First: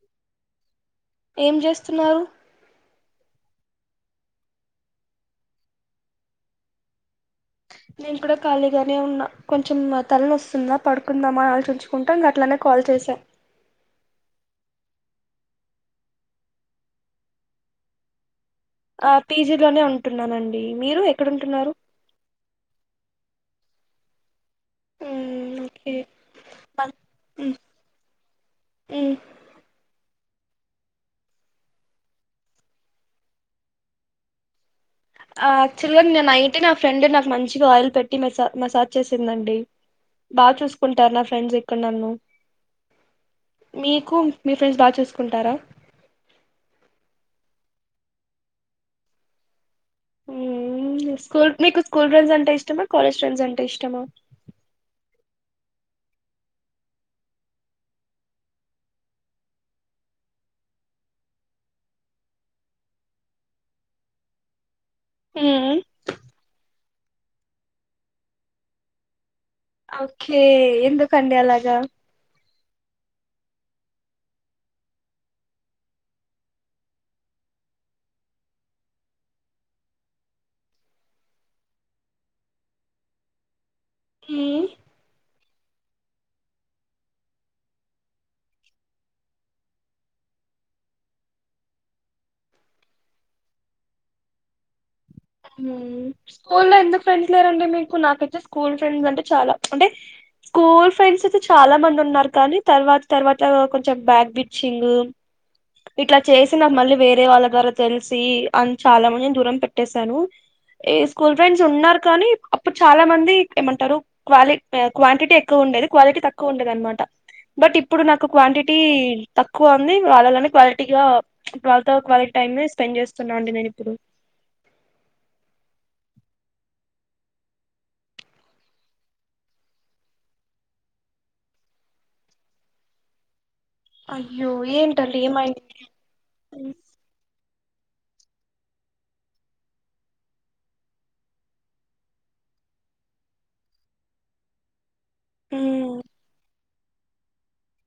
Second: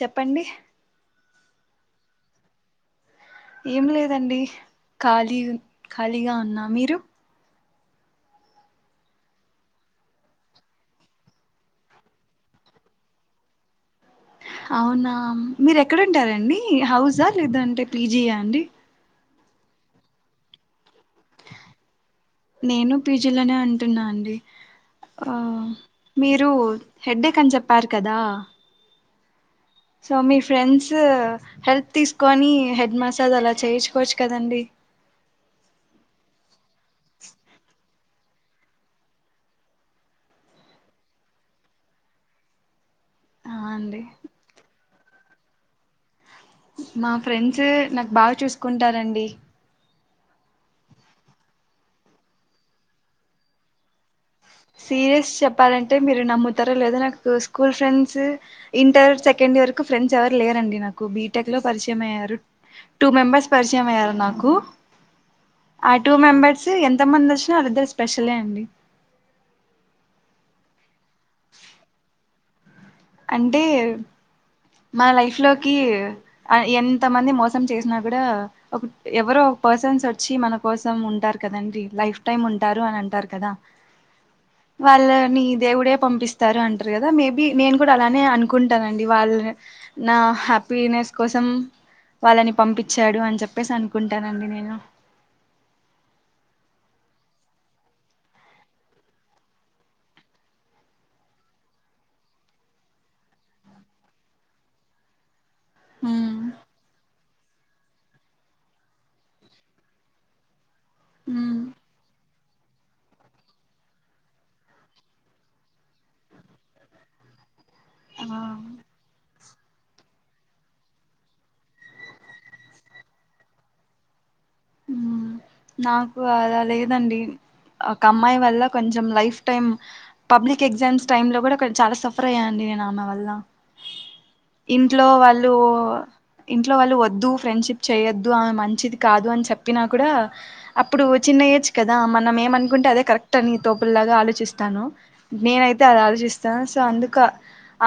చెప్పండి ఏం చేస్తున్నారు ఏం లేదండి ఖాళీ ఖాళీగా ఉన్న మీరు నేను కూడా ఖాళీగానే ఉన్నా కొంచెం తల నొస్తుందా పడుకుందామా అని ఆలోచించుకుంట ఇంక అట్లనే కాల్ చేసా అవున మీరు ఎక్కడ ఉంటారండి హౌస్ ఆ లేదంటే పి జీ ఆ అండి పీ జీ లోనే ఉంటున్నానండి మీరు ఎక్ నేను పీ జీ లోనే అన్ ఉంటున్నా అండి ఆ మ్మ్ ఓకే మీరు హెడ్డేక్ అని మ్మ్ చెప్పారు కదా మ్మ్ సో మీ ఫ్రెండ్స్ హెల్ప్ తీసుకొని హెడ్ మసాజ్ అలా చేయించుకోవచ్చు కదండి ఆయాక్చువల్ గా నిన్న నైట్ ఏ మా ఫ్రెండ్ నాకు మంచిగా ఆయిల్ పెట్ ట్టి మసా మసాజ్ చేసిందండి బాగా చూసుకుంటారు నా ఫ్రెండ్స్ ఇక్కడ నన్ను ఆ అండి మీకు మీ ఫ్రెండ్స్ బాగా చూస్ కుంటార మా ఫ్రెండ్స్ నాకు బాగా చూసుకుంటారండి మ్మ్ స్కూల్ మీకు స్కూల్ ఫ్రెండ్స్ అంటే ఇష్టమా కాలేజ్ ఫ్రెండ్స్ అంటే ఇష్టమా సీరియస్ చెప్పాలంటే మీరు నమ్ముతారో లేదో నాకు school friends inter second year కు ఫ్రెండ్స్ ఎవరు లేరండి నాకు బీటెక్ లో పరిచయం అయ్యారు టూ మెంబెర్స్ పరిచయం అయ్యారు నాకు మ్మ్ ఆ టూ మెంబర్స్ సి ఎంత మంది వచ్చినా వాళ్ళు ఇద్దరు స్పెషలే అండి ఓకే ఎందుకండి అలాగా అంటే మన లైఫ్ లోకి ఎంత మంది మోసం చేసినా కూడా ఒక ఎవరో ఒక పర్సన్స్ వచ్చి మన కోసం ఉంటారు కదండి లైఫ్ టైమ్ ఉంటారు అని అంటారు కదా మ్మ్ నీ దేవుడే పంపిస్తారు అంటారు కదా మేబీ నేను ప్పుడు అలానే అనుకుంటానండి వాళ్ళ నా హ్యాపీనెస్ కోసం వాళ్ళని పంపించాడు అని చెప్పేసి అనుకుంటానండి నేను మ్మ్ స్కూల్లో ఎంత ఫ్రెండ్స్ లేరండి మీకు నాకైతే స్కూల్ ఫ్రెండ్స్ అంటే చాలా అంటే స్కూల్ ఫ్రెండ్స్ అయితే చాలా మంది ఉన్నారు కానీ తర్వాత తర్వాత కొంచెం బ్యాగ్ బిచింగ్ ఇట్లా ఉమ్ చేసి నాకు మళ్ళీ వేరే వాళ్ళ తెలిసి అని చాలా మందిని దూరం పెట్టేస్త సను ఈ స్కూల్ ఫ్రెండ్స్ ఉమ్ ఉన్నారు కానీ ఇప్పుడు చాలా మంది ఏమంటారు క్వాలి క్వాంటిటీ ఎక్కువ ఉండేది క్వాలిటీ తక్కువ ఉండేది అనమాట బట్ ఇప్పుడు నాకు ఆ క్వాంటిటీ తక్కువ ఉంది వాళ్ళలో క్వాలటీ గా వాళ్ళతో కనెక్ట్ టైమ్ లో స్పెండ్ చేస్తున్నా అండి నేను ఇప్పుడు మ్మ్ నాకు అలా లేదండి ఒక అమ్మాయి వల్ల కొంచెం life time public exams time లో కూడా చాలా సఫర్ అయ్యాండి నేను ఆమె వల్ల అయ్యో ఇంట్లో ఏంటండి వాళ్ళు ఏమైంది ఇంట్లో వాళ్ళు వద్దు ఫ్రెండ్షిప్ చెయొద్దు ఆమె మంచిది కాదు అని చెప్పినా కూడా అప్పుడూ చిన్న ఏజ్ కదా మనం ఏమన్నుకుంటే అదే కరెక్ట్ అని తోపుల్లాగా ఆలోచిస్తాను. నేనైతే అది మ్మ్ ఆలోచిస్తా సో అందుక.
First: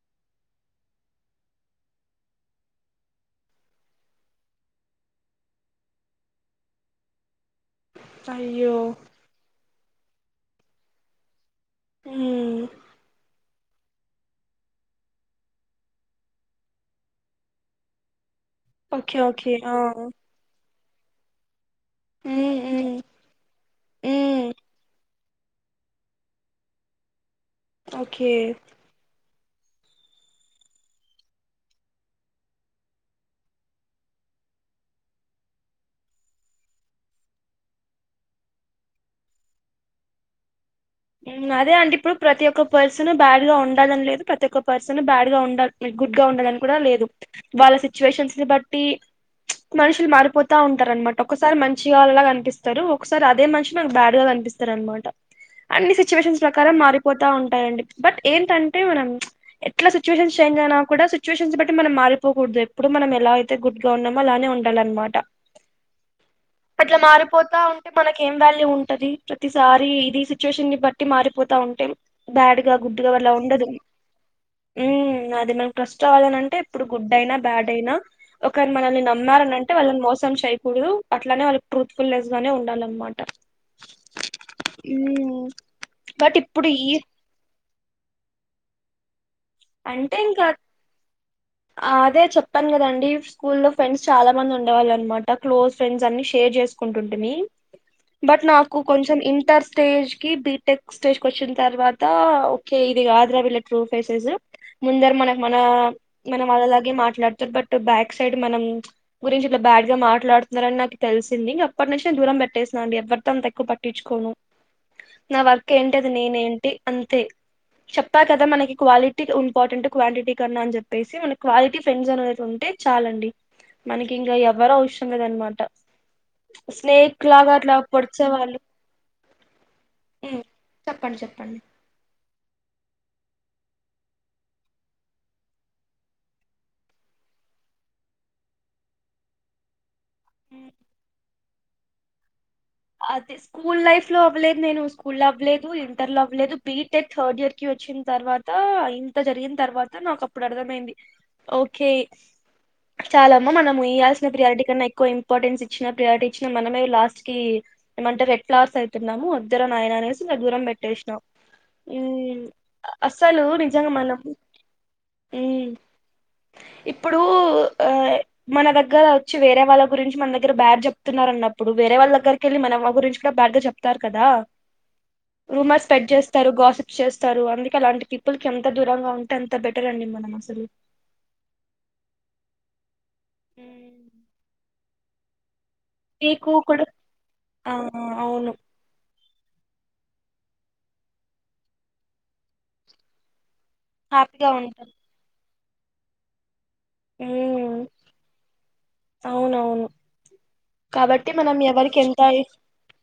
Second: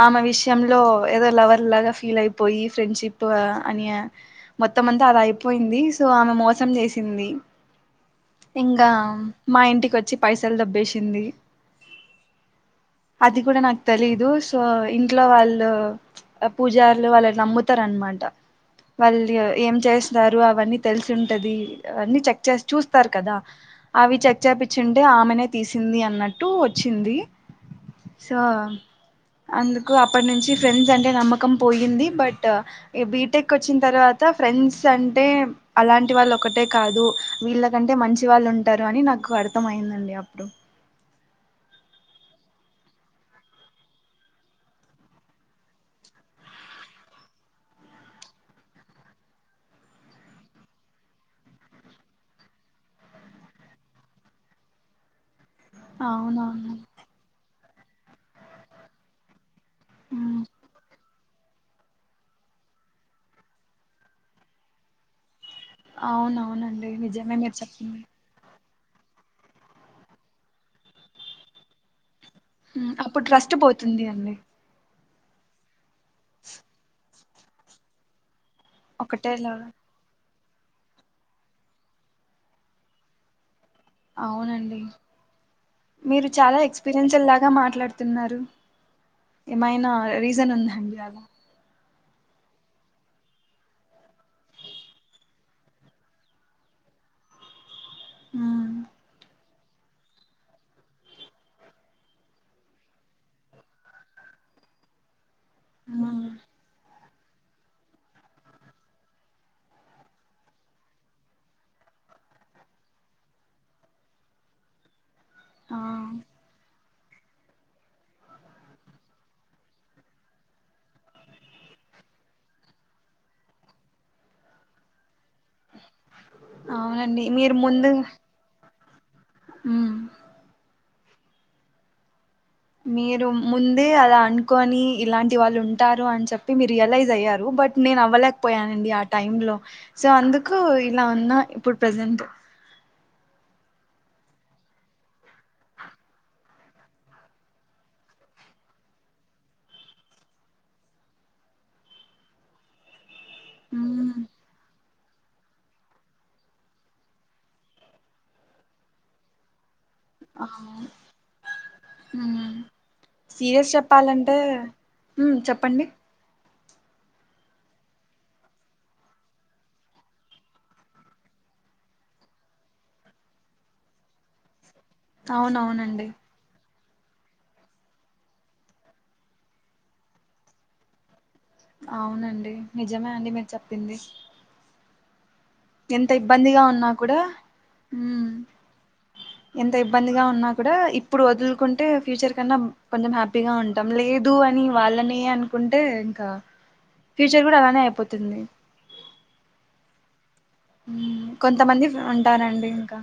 ఆమె విషయంలో ఏదో లవర్ లాగా ఫీలయిపోయి ఫ్రెండ్షిప్ అనియా మొత్తం అంతా అది అయిపోయింది. సో ఆమె మోసం చేశింది. అయ్యో ఇంకా మా ఇంటి వచ్చి పైసల్ దబ్బేశిందీ హ్మ అది గూడా నాకు తెలీదు. సో ఇంట్లో వాళ్ళు అ పూజార్లు వాళ్ళన్ నమ్ముతార్ అన్మాట. ఓకే వాళ్ళు ఓకే ఆ ఏం చేస్తున్నారు అవన్నీ తెల్సుంటదీ అన్నీ చెక్క్ మ్మ్ మ్మ్ చూస్తారు కదా. అవి చెక్ మ్మ్ చేపిచ్చుంటే. ఆమెనే తీసిందీ అన్నట్టు వచ్చింది. ఓకే సో అందుకు అప్పటి నుంచి ఫ్రెండ్స్ అంటే నమ్మకం పోయింది. బట్టా బీటెక్ వచ్చిన్ తర్వాత ఫ్రెండ్స్ అంటే అలాంటి వాళ్ళు ఒకటే కాదు. వీళ్ళ కంటే మంచి వాళ్ళు ఉంటారు అని నాకు అర్థంమయందండి అప్పుడు. అదే అంటే ఇప్పుడు ప్రతి ఒక్క పర్సన బ్యాడ్ గా ఉండాలని లేదు ప్రతి ఒక్క పర్సన బ్యాడ్ గా ఉండాల్ గుడ్గా ఉండాలని కూడా లేదు. వాళ్ళ సిచ్యువేషన్స్ ని బట్టీ ప్చ్ మనుషులు మారిపోతా ఉంటారు అన్మాట. ఒకసారి మంచిగా అలా కనిపిస్తారు ఒకసారి అదే మనిషి నాకు బ్యాడ్ గా కనిపిస్తారు అన్మాట. అన్నీ సిచ్యువేషన్స్ అవునవును ప్రకారం మారిపోతా ఉంటాయండి. బట్ ఏంటంటే మనం ప్చ్ ఎట్లా సిచ్యువేషన్ ఉమ్. చేంజ్ అయినా కూడా సిచువేషన్స్ బట్టి మనం మారిపోకూడదు ఎప్పుడు. మనం ఎలా అయితే గుడ్గా ఉన్నామో అలానే ఉండాలన్నమాట. అవునవునండి అట్లా నిజమే మీరు మారిపోతా ఉంటే చెప్పింది మనకేం వాల్యూ ఉంట్ టది ప్రతి సారి ఇది సి సిచువేషన్ బట్టీ మారిపోతా ఉంటేం బ్యాడ్గా ఉమ్, గుడ్డుగా అప్పుడు వళ్ళ ట్రస్ట్ ఉండదు. పోతుంది అండి ఉమ్ నాది మ ట్రస్ట్ రావాలని అంటే ఇప్పుడు గుడ్ అయినా బ్యాడ్ అయినా ఒకరు మనల్ని నమ్మారని ఒకటేలాగా అంటే వాళ్ళని మోసం చెయ్ కూడదూ. అట్లానే వాళ్ళకి ట్రూత్ఫుల్ లైఫ్ గానే ఉండాలన్నమాట. అవునండి ఉమ్ మీరు బట్ చాలా ఇప్పుడు ఈ ఎక్స్పీరియన్స్ల్ లాగా మాట్లాడుతున్నారు. ఏమైనా రీజన్ ఉందండి అలా. ఆ అదే చెప్పాను కదండి, స్కూల్లో ఫ్రెండ్స్ చాలా మంది ఉండేవాళ్ళన్నమాట. క్లోజ్ ఫ్రెండ్స్ అన్నీ షేర్ చేసుకుంటుంటిమీ. బట్ ఉమ్, నాకు కొంచెం ఇంటర్స్ట్ స్టేజ్ కి బీటెక్ స్టేజ్ క వచ్చిన తర్వాత ఓకే ఇది కాధ్ర వీళ్ళ ట్రూ ఫేసెస్ ముందర మన మన ఉమ్, మనం మన లాగే మాట మాట్లాడతారు బట్ బ్యాక్ సైడ్ మనం గురించి ఇట్లా బ్యాడ్ గా మాట్లాడుతున్నారని నాకు తెలిసింది ఇంక అప్పటి నుంచి నేను దూరం పెట్టేసాను అండి ఎవరితో అంత ఎక్కువ పట్టించుకోను నా వర్క్ ఆ ఏంటది నేనేంటి అంతే చెప్పా కదా మనకి క్వాలిటీ ఇంపార్టెంట్ క్వాంటిటీ కన్నా అని చెపి చెప్పేసి మన క్వాలిటీ ఫ్రెండ్స్ అనేది ఉంటే చాలండి మనకి ఇంకా ఎవరో అవసరం లేదన్న మాట అవునండి స్నేక్ లాగా మీరు అట్లా ముందు పొడిచేవాళ్ళు ఉమ్ చెప్పండి చెప్పండి మీరు ముందే అలా అనుకని ఇలాంటి వాళ్ళు ఉంటారు అని చెప్పి మీరు రియలైజ్ అయ్యారు బట్ నేను అవ్వలేకపోయానండి ఆ టైమ్ లో సో అందుకు ఇలా ఉన్నా ఇప్పుడు ప్రెజెంట్ అదే స్కూల్ లైఫ్ లో అవ్వలేదు నేను స్కూల్ లో అవ్వలేదు ఇంటర్ లో అవ్వలేదు బిటెక్ థర్డ్ ఇయర్ కి వచ్చిన తర్వాత ఇంత జరిగిన తర్వాత నాకు అప్పుడు అర్థమైంది ఓకే చాలా అమ్మా మనం ఉమ్, ఇయాల్స ప్రయారిటీ కన్నా ఎ ఎక్కువ ఇంపార్టెన్స్ ఇచ్చినా ప్రయారిటీ ఇచ్చినా మనమే లాస్ట్ కి ఏమంటే రెడ్ ఫ్లవర్స్ అవుతున్నాము ఇద్దరం ఆయన అనేసి ఇంకా దూరం ఆ, పెట్టేసినాం అసలు సీరియస్ నిజంగా మనం చెప్పాలంటే మ్మ్ చెప్పండి ఇప్పుడు ఆ మన దగ్గర వచ్చి వేరే వాళ్ళ గురించి మన దగ్గర బ్యాడ్ చెప్తున్నారు అన్నప్పుడు వేరే వాళ్ళ దగ్గరికి కెళ్ళి మనం రూమర్ స్ప్రెడ్ అవునవునండి చేస్తారు గాసిప్ చేస్తారు అందుకే అలాంటి పీపుల్ క ఎంత దూరంగా ఉంటే అంత బెటర్ అండి మనం అసలు అవునండి నిజమే అండి మీరు చెప్పింది ఎంత ఇబ్బందిగా ఉన్నా కూడా ఆ హమ్ అవును ఎంత ఇబ్బందిగా ఉన్నా కూడా ఇప్పుడు వదులుకుంటే ఫ్యూచర్ కన్నా కొంచెం హ్యాపీగా ఉంటుంది ం లేదు హ్యాపీగా అని ఉంటాం వాళ్ళనే అను కుంటే ఇంకా ఫ్యూచర్ కూడా ఉమ్ అలానే అయిపోతుంది త అవునవును మ్మ్ కాబట్టి మనం కొంతమంది ఎవరికి ఎంత ఉంటారండి ఇంకా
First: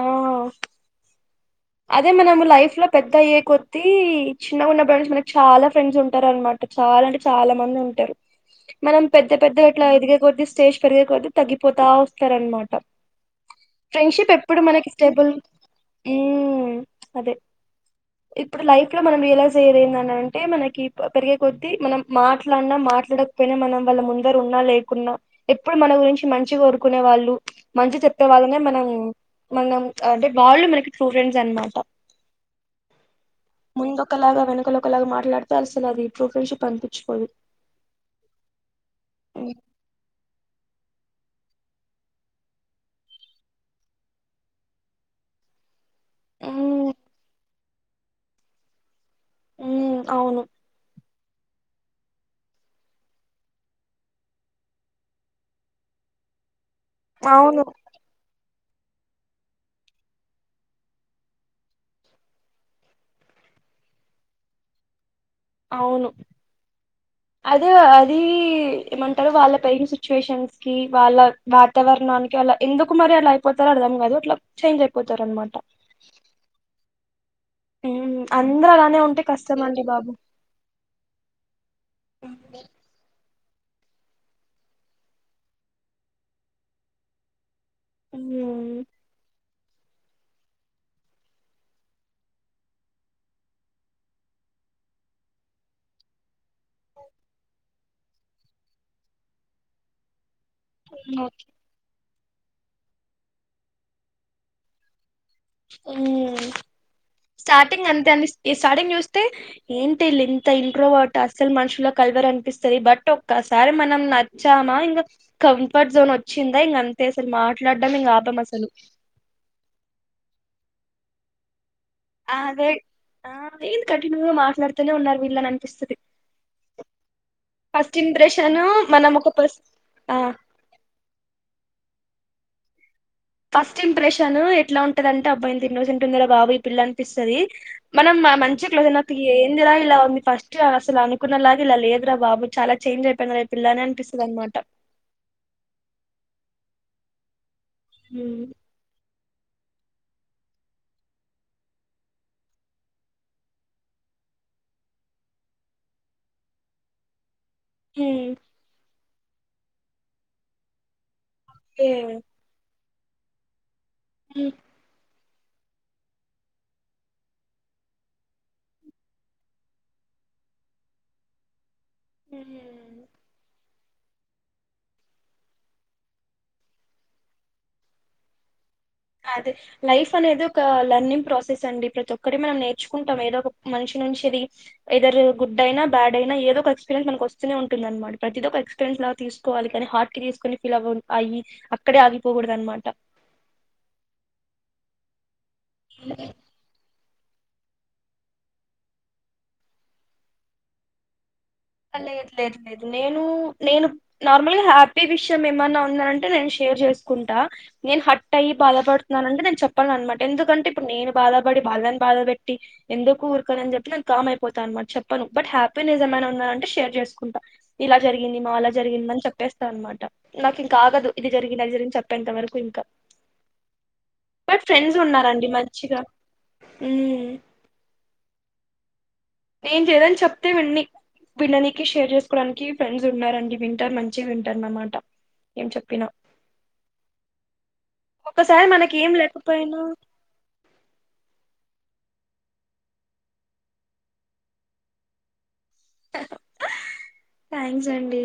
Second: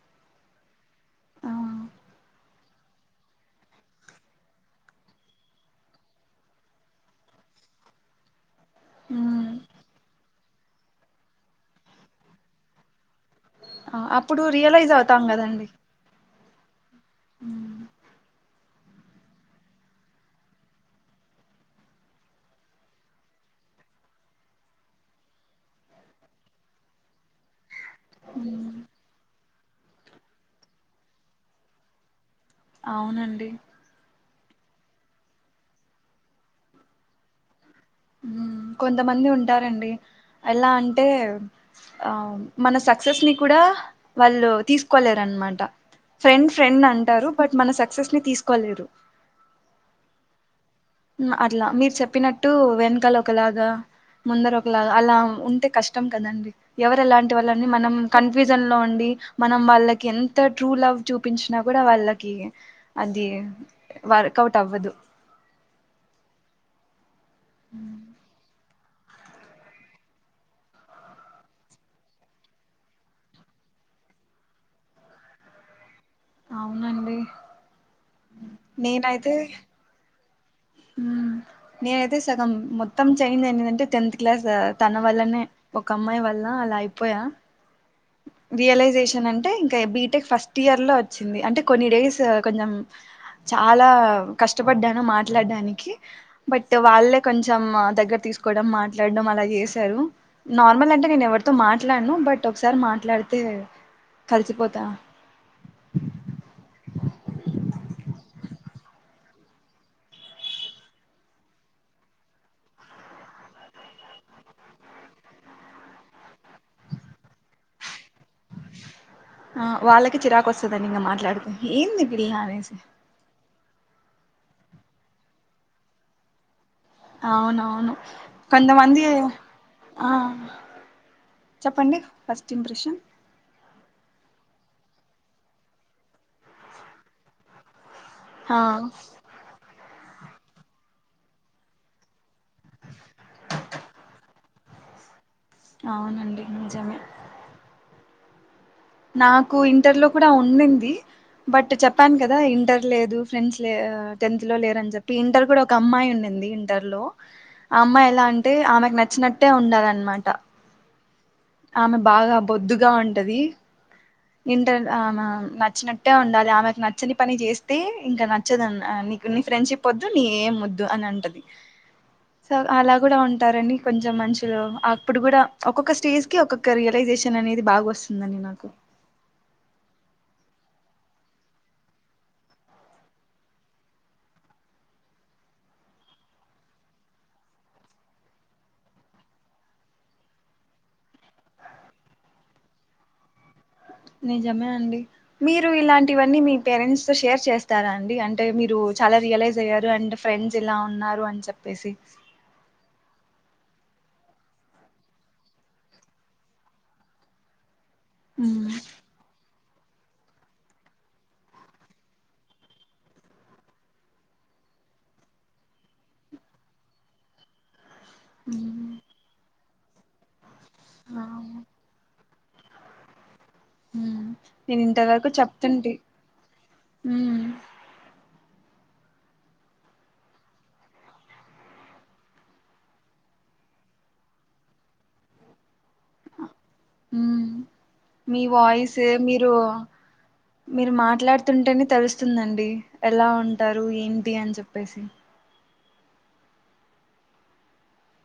ఆహ్ ఆ అదే మనం లైఫ్ లో పెద్ద అయ్యే కొద్దిీ చిన్నగా ఉన్న బస్ మనకి చాలా ఫ్రెండ్స్ ఉంటారు అనమాట చాలా అంటే చాలా మంది ఉంటారు మనం పెద్ద మ్మ్ పెద్ద ఎట్లా ఎదిగ కొర్ది స్టేజ్ పెరిగే కొద్ది తగ్గిపోతా వస్తారనమాట ఫ్రెండ్షిప్ అప్పుడు ఎప్పుడు మనకి రియలైజ్ అవుతాం స్టేబుల్ కదండి ఉమ్ అదే మ్మ్ ఇప్పుడు లైఫ్ ఇక్కడ మనం రియలైజ్ అయ్యేది ఏందంటే మనకి పెరిగే కొద్ది మనం మాట్లాడినా మాట్లాడకపోయినా మనం వాళ్ళ ముందర ఉన్నా లేకున్నా ఎప్పుడు మన గురించి మంచిగా కోరుకునే వాళ్ళు మంచి చెప్పే వాళ్ళనే మనం మనం ప్చ్ అంటే వాళ్ళు మనకి ట్రూ ఫ్రెం డ్స్ అనమాట అవునండి ముందు ఒకలాగా వెనకలు ఒకలాగా మాట్లాడితే అసలు అది ట్రూ ఫ్రెండ్షిప్ అనిపించుకోదు ఉమ్ కొంతమంది ఉంటారండి ఎలా అంట టే ఆ మన సక్సెస్ ని కూడా వాళ్ళు తీసుకోలేరనమాట ఫ్రెండ్ ఫ్రెండ్ మ్మ్ అంటారు బట్ మన సక్సెస్ ని తీసుకోలేరు ఉమ్ అవును ఉమ్ అట్లా మీరు చెప్పినట్టు వెనకాల ఒకలాగా ముందర ఒకలాగా అలా ఉంటే కష్టం కదండి ఎవరెలాంటి వాళ్ళు అవును అని మనం కన్ న్ఫ్యూషన్ లో ఉండి మనం వాళ్ళకి ఎంత ట్రూ లవ్ చూపించినా కూడా వాళ్ళకి అది వర్కౌట్ అవ్వదు అవును అది అది ఏమంటారు వాళ్ళ పెరిగిన సిచ్యువేషన్స్ కి వాళ్ళ వాతావరణానికి వాళ్ళ ఎందుకు మరి అలా అయిపోతారో అర్థం కాదు అట్లా చేంజ్ అయిపోతారు అనమాట అవునండి ఉమ్ అందరు అలానే ఉంటే కష్టమండి బాబు ఉమ్ నేనయితే సగం మొత్తం అయింది ఏంటంటే టెన్త్ క్లాస్ తన వల్లనే ఒక అమ్మాయి వల్ల అలా అయిపోయా ఉమ్ రియలైజేషన్ అంటే అయితే బీటెక్ ఫస్ట్ ఇయర్ లో వచ్చింది అంటే కొన్ని డేస్ కొంచెం చాలా కష్టపడ్డాను మా మాట్లాడడానికి బట్ వాళ్ళే కొంచం దగ్గర తీసుకోవడం మాట్లాడడం అలా చేశారు నార్మల్ అంటే నేను ఎవరితో మాట్లాడను బట్ ఒకసారి మాట్లాడితే కలిసిపోతా ఉమ్ స్టార్టింగ్ అంతే అని స్టార్టింగ్ చూస్తే ఏంటి ఈళ్ళు ఇంత ఇంట్రోవర్ట్ ఆ అస్సలు మనుషుల్లో కలవరు అనిపిస్తది బట్ ఒక్కసారి మనం నచ్చామా ఇంకా కంఫర్ట్ జోన్ వచ్చిందా ఇంక అంతే అసలు మాట్లాడడం ఇంకా ఆపం అసలు ఆ వాళ్ళకి చిరాకు వస్తదండి ఇంకా మాట్లాడితే ఏంది ఈ పిల్ల అనేసి కంటిన్యూ గా మాట్లాడుతూనే ఉన్నారు వీళ్ళని అనిపిస్తుంది అవునవును కొంతమంది మనం ఒక పర్సన్ ఆ చెప్పండి ఫస్ట్ ఇంప్రెషన్ ఫస్ట్ ఇంప్రెషన్ ఎట్లా ఉంటందంటే అబ్బాయిని తిన్నసి ఉంటుందిర బాబు ఈ పిల్ల అనిపిస్తుంది మనం ఆ మంచి [unintelligible] ఏందిరా ఇలా ఉంది ఫస్ట్ అసలు అనుకున్నలాగా ఇలా లేదురా బాబు చాలా చేంజ్ అయిపోయింది ర పిల్లని అనిపిస్తుంది అనమాట అవునండి నిజమే హ నాకు ఇంటర్ లో కూడా ఉంంది బట్ చెప్పాను కదా ఇంటర్ లేదు ఫ్రెండ్స్ లే టెన్త్ లో లేరుని చెప్పి ఇంటర్ కూడా ఒక అమ్మాయి ఉంంది ఇంటర్ లో అమ్మా ఎలా అంటే ఆమెకు నచ్చ వచ్చినట్టే ఉండాలన్నమాట ఆమె బాగా బొద్దు గా ఉంటది ఇంటర్ ఆ నచ్చినట్టే ఉండాలి ఆమెకు నచ్చని పని చేస్తే ఇంకా నచ్చదుని నీకు నీ ఫ్రెండ్షిప్ వద్దు నీ ఏం వద్దు అని అంటది స అలా కూడా ఉంటారని కొంచెం మషులో అప్పుడు కూడా ఒక్కొక్క స్టేజ్ కి ఒక్కొక్క రియలైజేషన్ అనేది బాగా వస్తుందండి నాకు అదే లైఫ్ అనేది ఒక లెర్నింగ్ ప్రాసెస్ అండి ప్రతి ఒక్కరి మనం నేర్చుకుంటాం ఏదో ఒక మనిషి నుంచిది ఇదరు గుడ్ అయినా బ్యాడ్ అయినా ఏదో ఒక ఎక్స్పీరియన్స్ మనకు వస్తూనే ఉంటుంది అనమాట ప్రతిది ఒక ఎక్స్పీరియన్స్ ఇలా తీసుకోవాలి కానీ హార్ట్ కి తీసుకొని ఫీల్ అవ అయ్య అక్కడే ఆగిపోకూడదు అనమాట నిజమే అండి మీరు ఇలాంటివన్నీ మీ పేరెంట్స్ తో షేర్ చేస్త స్తారా అండి అంటే మీరు చాలా రియలైజ్ అయ్యారు అండ్ ఫ్రెండ్స్ ఇలా ఉన్నారు అని చెప్పారు లేదు లేదు లేదు నేను నేను నార్మల్గా హ్యాపీ విషయం ఏమన్నా ఉందంటే నేను షేర్ చేసుకుంటా నేను హట్ అయ్య ఉమ్, బాధపడుతున్నాన అడి నేను చెప్పను చెప్పం అనమాట ఎందుకంటే ఇప్పుడు నేను బాధపడి బాల్యాన్ని బాధపెట్టి ఎందుకు ఊరుకనని చెప్పి నేను కామ్ అయిపోతా అమా చెప్పను బట్ హ్యాపీనెస్ ఏమై ఉన్నా షేర్ చేసుకుంటాం ఇలా జరిగింది మా అలా ఉమ్, జరిగింద అని చెప్పేస్త అనమాటం నాకు ఇం కాగదు ఇది అవును. జరిగింది అది జరిగింది చెప్పేంత వర [unintelligible] నేను ఇంతవరకు చెప్తుంటే మంచిగా ఉమ్ నేను చేదని చెప్తే వి విన్ననికి షేర్ చేసుకోవడానికి ఫ్రెండ్స్ ఉన్నారండి వింటర్ మంచి వింటర్ అన్నమాట ఏం చెప్ మీ ఒక్కసారి వాయిస్ మనకి ఏం మీరు లేకపోయినా మీరు మాట్లాడుతుంటేనే తెలుస్తుందండి ఎలా ఉంటారు ఏంటి అని చెప్పేసి థ్యాంక్స్ అండి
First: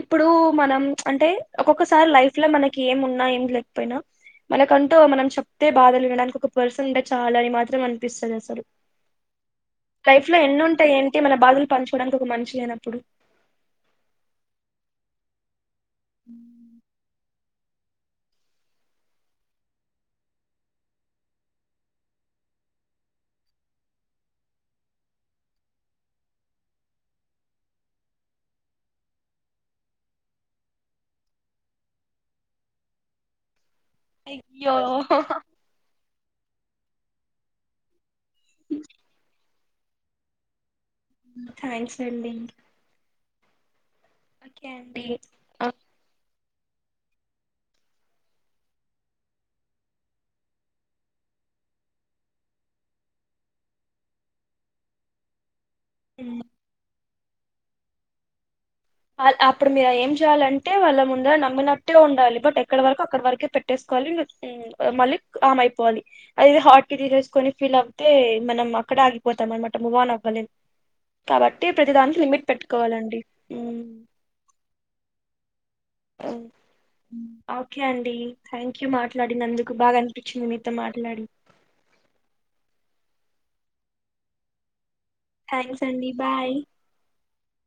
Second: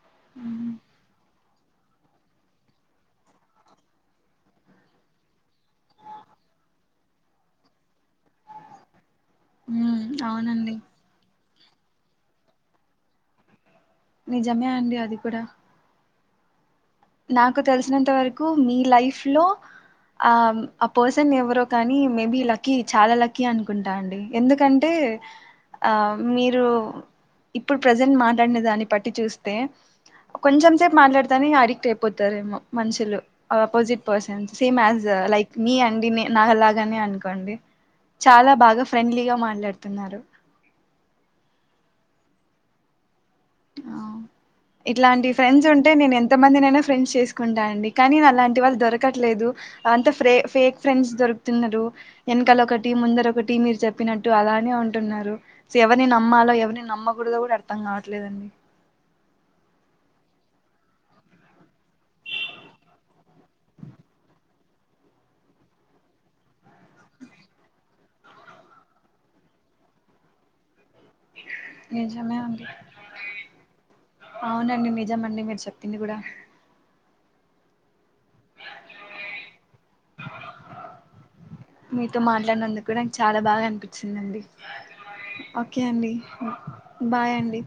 ఇప్పుడు ఉమ్. మనం అంటే ఒక్కొక్కసారి లైఫ్ లో మనకి ఏం ఉన్నా ఏం లేకపోయినా మనకంటూ మనం చెప్తే బాధలు వినడానికి ఒక పర్సన్ ఉంటే చాల అని మాత్రం అనిపిస్తుంది అసలు ఉమ్ లైఫ్ లో ఎన్ని అవునండి ఉంటాయి అంటే మన బాధలు పంచుకోవడానికి ఒక మనిషి లేనపుడు నిజమే అండి అది కూడా ఉమ్ నాకు తెలిసినంత వరకు మీ లైఫ్ లో ఆ ఆ పర్సన్ ఎవరో కానీ మేబి లక్కీ చాలా లక్కీ అనుకుంటా అండి ఎందుకంటే ఆ మీరు ఇప్పుడు ప్రెజెంట్ మాట్లాడిన దాన్ని బట్టి చూస్తే కొంచెం సేపు మాట్లాడుతనే అడిక్ట్ అయిపో పోతారేమో మనుషులు ఆ అపోజిట్ పర్సన్స్ అయ్యో సేమ్ స్్ ైక్ మీ అండినే నాలాగనే అనుకోండి చాలా బాగా ఫ్రెండ్లీ గా మాట్లాడ తున్నారు థ్యాంక్స్ అండి ఆ ఓకే అండి ఇట్లాంటి ఫ్రెండ్స్ ఆ, ఉంటే నేను ఎంత ఎంతమంది నేనా ఫ్రెండ్స్ చేసుకుంటాన అండి కానీ అలాంటి వాళ్ళు దొరకట్లేదు అంతా ఫ్రే ఫేక్ ఫ్రెండ్స్ దొరుకుతున్నారు వెనకాల ఒక టీ ముందర ఒక టీ మీరు చెప్పినట్టు అలానే ఉంటున్నారు ఎవరి ఉమ్. నమ్మలో ఎవరిని నమ్మ కూడదో అర్థం కవట్ ట్లేదండి అప్పుడు మీరు ఏం చేయాలంటే వాళ్ళ ముందుగా నమ్మినట్టే ఉండాలి బట్ ఎక్కడ వరకు అక్కడ వరకే పెట్టేసుకోవాలి మళ్ళీ కామ్ అయిపోవాలి అదిది హార్ట్ కి తీసేసుకొని ఫీల్ అవుతే మనం అక్కడే ఆగిపోతాం అనమాట మూవ్ ఆన్ అవ్వా లేము కాబట్టి ప్రతిదానికి నిజమే లిమిట్ అండి పెట్టుకోవాలండి అవునండి నిజమండి మ స తినీ కూడా ఉమ్. ఓకే అండి డి థ్యాంక్ యూ మాట్లాడింది అందుకు బాగా అనిపించింది మీతో మాట్లాడి మీతో మాట్లాడినందుకు కూడా నాకు చాలా బాగా అనిపించిందండి ఓకే థ్యాంక్స్ అండి బాయ్ బాయ్ అండి